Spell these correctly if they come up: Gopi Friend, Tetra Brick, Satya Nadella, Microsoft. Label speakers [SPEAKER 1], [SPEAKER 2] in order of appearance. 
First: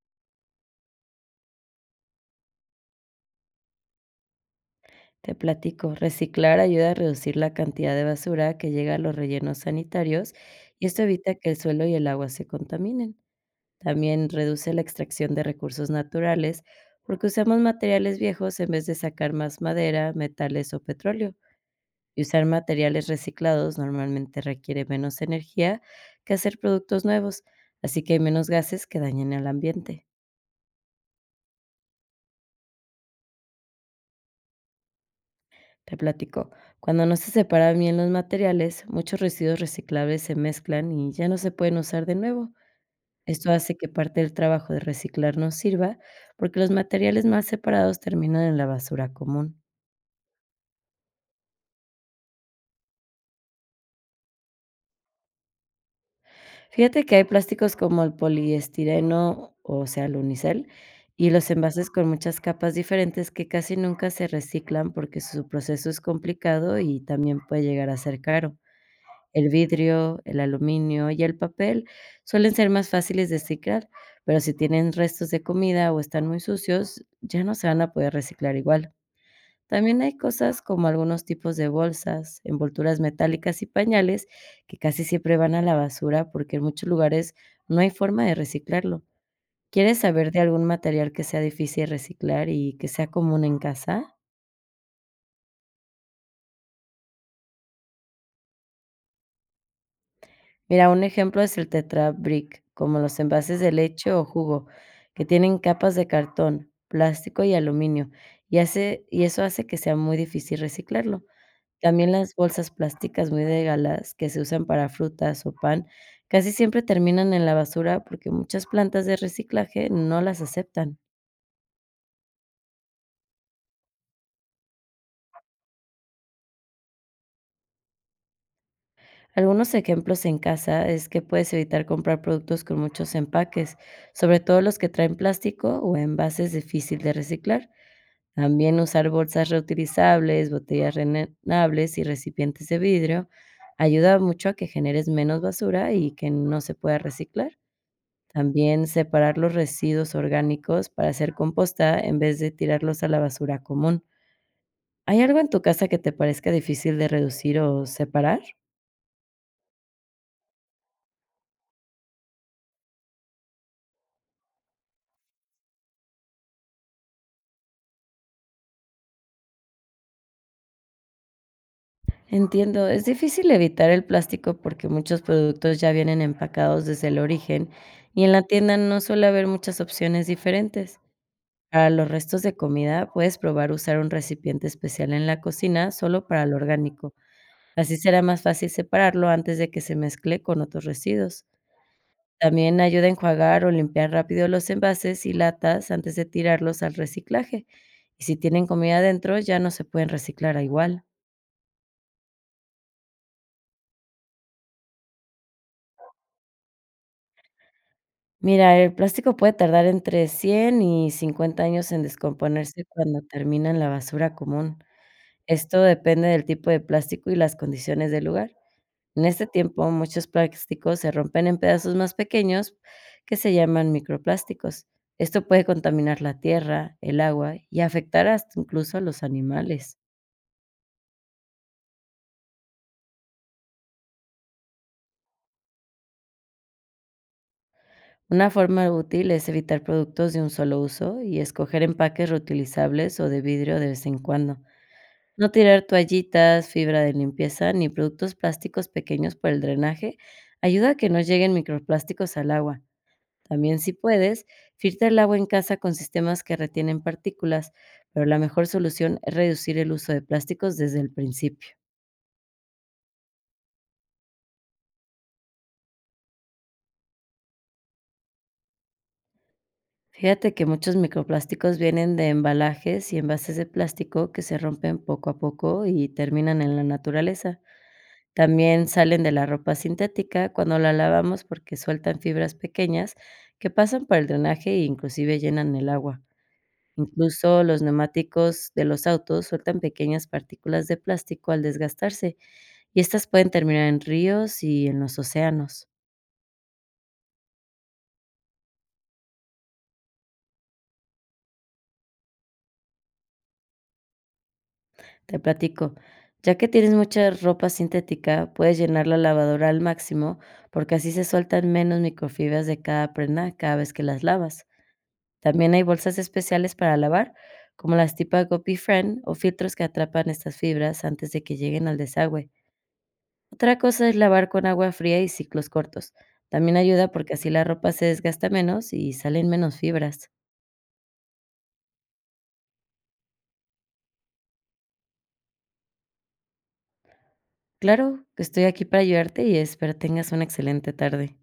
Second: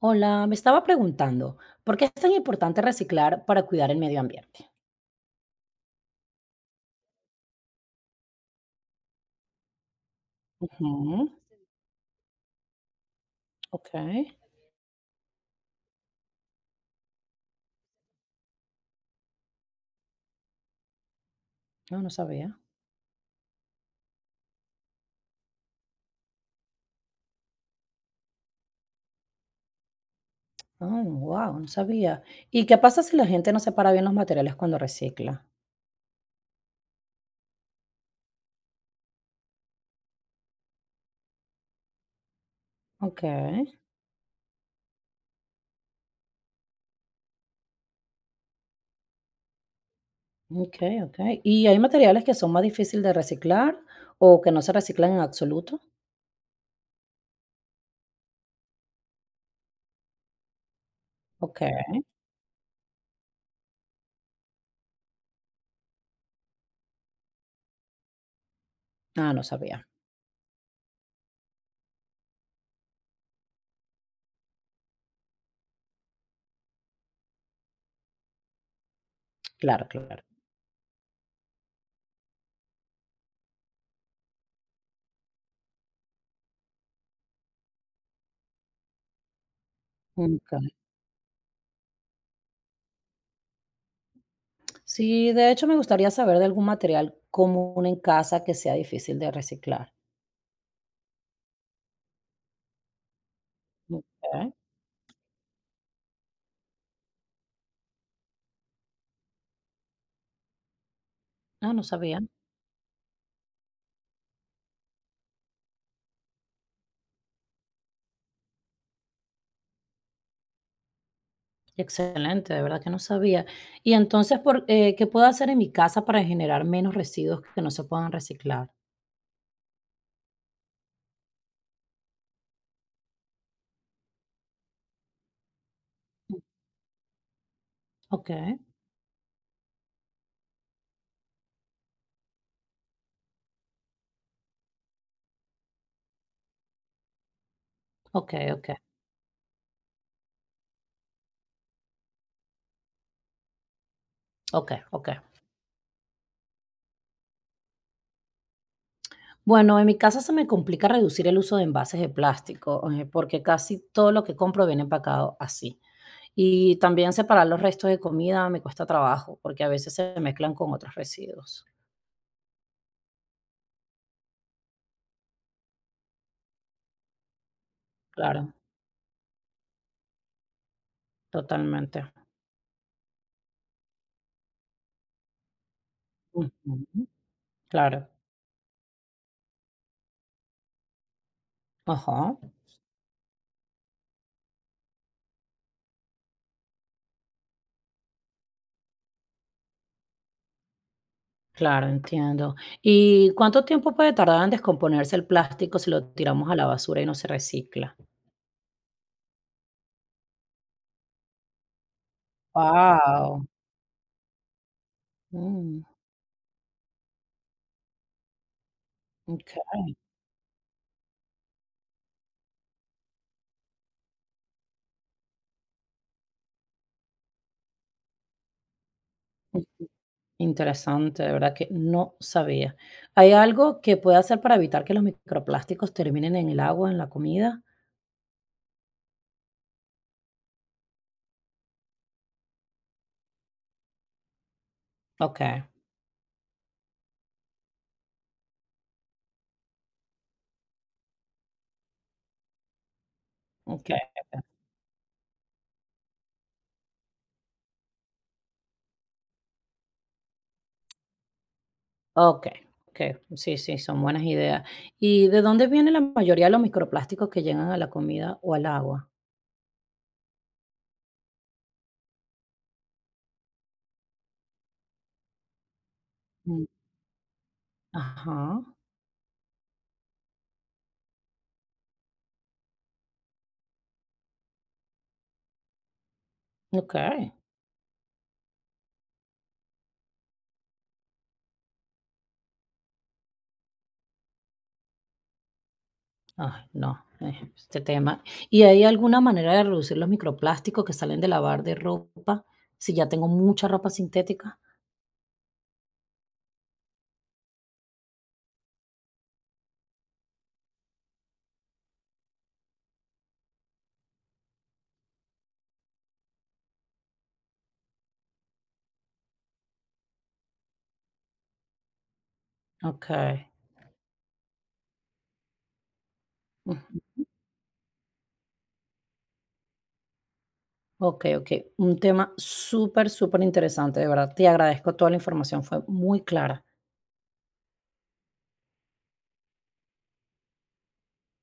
[SPEAKER 1] Hola, me estaba preguntando, ¿por qué es tan importante reciclar para cuidar el medio ambiente?
[SPEAKER 2] Te platico, reciclar ayuda a reducir la cantidad de basura que llega a los rellenos sanitarios y esto
[SPEAKER 1] Ujú.
[SPEAKER 2] evita que el suelo y el agua se contaminen.
[SPEAKER 1] Ok.
[SPEAKER 2] También reduce la extracción de recursos naturales porque usamos materiales viejos en vez de sacar más madera, metales o petróleo.
[SPEAKER 1] No, no
[SPEAKER 2] Y usar
[SPEAKER 1] sabía.
[SPEAKER 2] materiales reciclados normalmente requiere menos energía que hacer productos nuevos, así que hay menos gases que dañen al ambiente.
[SPEAKER 1] Wow, no sabía. ¿Y qué pasa si la gente no separa bien los materiales cuando recicla?
[SPEAKER 2] Te platico, cuando no se separan bien los materiales, muchos residuos reciclables se mezclan y ya no se pueden usar de nuevo.
[SPEAKER 1] Ok,
[SPEAKER 2] Esto hace que parte del trabajo de reciclar no sirva porque los materiales más separados terminan en la basura común.
[SPEAKER 1] ok, ok. ¿Y hay materiales que son más difíciles de reciclar o que no se reciclan en absoluto?
[SPEAKER 2] Fíjate que hay plásticos como el poliestireno, o sea, el unicel, y los
[SPEAKER 1] Ok,
[SPEAKER 2] envases con muchas capas diferentes que casi nunca se reciclan porque su proceso es complicado y también puede llegar a ser caro.
[SPEAKER 1] ah, no
[SPEAKER 2] El
[SPEAKER 1] sabía.
[SPEAKER 2] vidrio, el aluminio y el papel suelen ser más fáciles de reciclar, pero si tienen restos de comida o están muy sucios, ya no se van a poder reciclar igual.
[SPEAKER 1] Claro,
[SPEAKER 2] También hay
[SPEAKER 1] claro.
[SPEAKER 2] cosas como algunos tipos de bolsas, envolturas metálicas y pañales que casi siempre van a la basura porque en muchos lugares no hay forma de reciclarlo. ¿Quieres saber de algún
[SPEAKER 1] Ok.
[SPEAKER 2] material que sea difícil reciclar y que sea común en casa?
[SPEAKER 1] Sí, de hecho me gustaría saber de algún material común en casa que sea difícil de reciclar.
[SPEAKER 2] Mira, un ejemplo es el Tetra Brick, como los envases de leche o
[SPEAKER 1] Ok.
[SPEAKER 2] jugo, que tienen capas de cartón, plástico y aluminio, y eso hace que sea muy difícil reciclarlo.
[SPEAKER 1] Ah, no
[SPEAKER 2] También
[SPEAKER 1] sabía.
[SPEAKER 2] las bolsas plásticas muy delgadas que se usan para frutas o pan casi siempre terminan en la basura porque muchas plantas de reciclaje no las aceptan.
[SPEAKER 1] Excelente, de verdad que no sabía. Y entonces, ¿qué puedo hacer en mi casa para generar menos residuos que no se puedan reciclar?
[SPEAKER 2] Algunos ejemplos en casa es que puedes evitar comprar productos con muchos empaques, sobre todo los que traen plástico o envases difícil de reciclar.
[SPEAKER 1] Ok,
[SPEAKER 2] También usar bolsas reutilizables, botellas rellenables y recipientes de vidrio ayuda mucho a que generes menos basura y que no se pueda reciclar.
[SPEAKER 1] ok, ok,
[SPEAKER 2] También separar los residuos orgánicos para hacer composta en vez de tirarlos a la basura común.
[SPEAKER 1] ok, ok.
[SPEAKER 2] ¿Hay algo en tu casa que te parezca difícil de reducir o separar?
[SPEAKER 1] Bueno, en mi casa se me complica reducir el uso de envases de plástico, porque casi todo lo que compro viene empacado así. Y también separar los restos de comida me cuesta trabajo, porque a veces se mezclan con otros residuos.
[SPEAKER 2] Entiendo, es difícil evitar el plástico porque muchos productos ya vienen empacados desde el origen y en la
[SPEAKER 1] Claro,
[SPEAKER 2] tienda no suele haber muchas opciones diferentes. Para
[SPEAKER 1] totalmente.
[SPEAKER 2] los restos de comida, puedes probar usar un recipiente especial en la cocina solo para lo
[SPEAKER 1] Ujú,
[SPEAKER 2] orgánico. Así
[SPEAKER 1] claro.
[SPEAKER 2] será más fácil separarlo antes de que se mezcle con otros residuos.
[SPEAKER 1] Ajá.
[SPEAKER 2] También ayuda a enjuagar o limpiar rápido los envases y latas antes de tirarlos al reciclaje. Y si tienen comida dentro, ya no se pueden reciclar a igual.
[SPEAKER 1] Claro, entiendo. ¿Y cuánto tiempo puede tardar en descomponerse el plástico si lo tiramos a la basura y no se recicla?
[SPEAKER 2] Mira, el plástico puede tardar entre 100 y 50 años en descomponerse cuando
[SPEAKER 1] Wow,
[SPEAKER 2] termina en la basura común. Esto
[SPEAKER 1] mm,
[SPEAKER 2] depende del tipo de plástico y las condiciones del lugar. En este
[SPEAKER 1] okey,
[SPEAKER 2] tiempo, muchos plásticos se rompen en pedazos más pequeños que se llaman microplásticos. Esto puede contaminar la tierra, el agua y afectar hasta incluso a los animales.
[SPEAKER 1] interesante, de verdad que no sabía. ¿Hay algo que pueda hacer para evitar que los microplásticos terminen en el agua, en la comida?
[SPEAKER 2] Una forma útil es evitar productos de un solo uso y escoger empaques reutilizables o de vidrio de vez en cuando. No
[SPEAKER 1] Okey,
[SPEAKER 2] tirar toallitas, fibra de limpieza ni productos plásticos pequeños por el drenaje ayuda a que no lleguen microplásticos al agua. También, si
[SPEAKER 1] okey,
[SPEAKER 2] puedes, filtra el agua en casa con sistemas que retienen partículas, pero la mejor solución es reducir el uso de plásticos desde el principio.
[SPEAKER 1] okey, okey. Sí, sí, son buenas ideas. ¿Y de dónde viene la mayoría de los microplásticos que llegan a la comida o al agua?
[SPEAKER 2] Fíjate que muchos microplásticos vienen de embalajes y envases de plástico que se rompen poco a poco y terminan
[SPEAKER 1] Mm,
[SPEAKER 2] en la naturaleza.
[SPEAKER 1] ajá,
[SPEAKER 2] También salen de la ropa sintética cuando la lavamos porque sueltan fibras pequeñas que pasan por el drenaje e inclusive llenan el agua.
[SPEAKER 1] okey.
[SPEAKER 2] Incluso los neumáticos de los autos sueltan pequeñas partículas de plástico al desgastarse y estas pueden terminar en ríos y en los océanos.
[SPEAKER 1] Ay, no, este tema. ¿Y hay alguna manera de reducir los microplásticos que salen de lavar de ropa si ya tengo mucha ropa sintética?
[SPEAKER 2] Te platico, ya que tienes mucha ropa sintética, puedes llenar la lavadora al máximo porque así se sueltan menos microfibras de cada prenda cada vez que las lavas. También hay bolsas especiales para lavar, como las tipo Gopi Friend, o filtros que atrapan estas fibras antes de que lleguen al desagüe.
[SPEAKER 1] Okey.
[SPEAKER 2] Otra cosa es lavar con agua fría y ciclos cortos. También
[SPEAKER 1] Ujú.
[SPEAKER 2] ayuda porque así la ropa se desgasta menos y salen menos fibras.
[SPEAKER 1] Okey, okey. Un tema súper, súper interesante, de verdad. Te agradezco toda la información, fue muy clara.
[SPEAKER 2] Claro que estoy aquí para ayudarte y espero tengas una excelente tarde.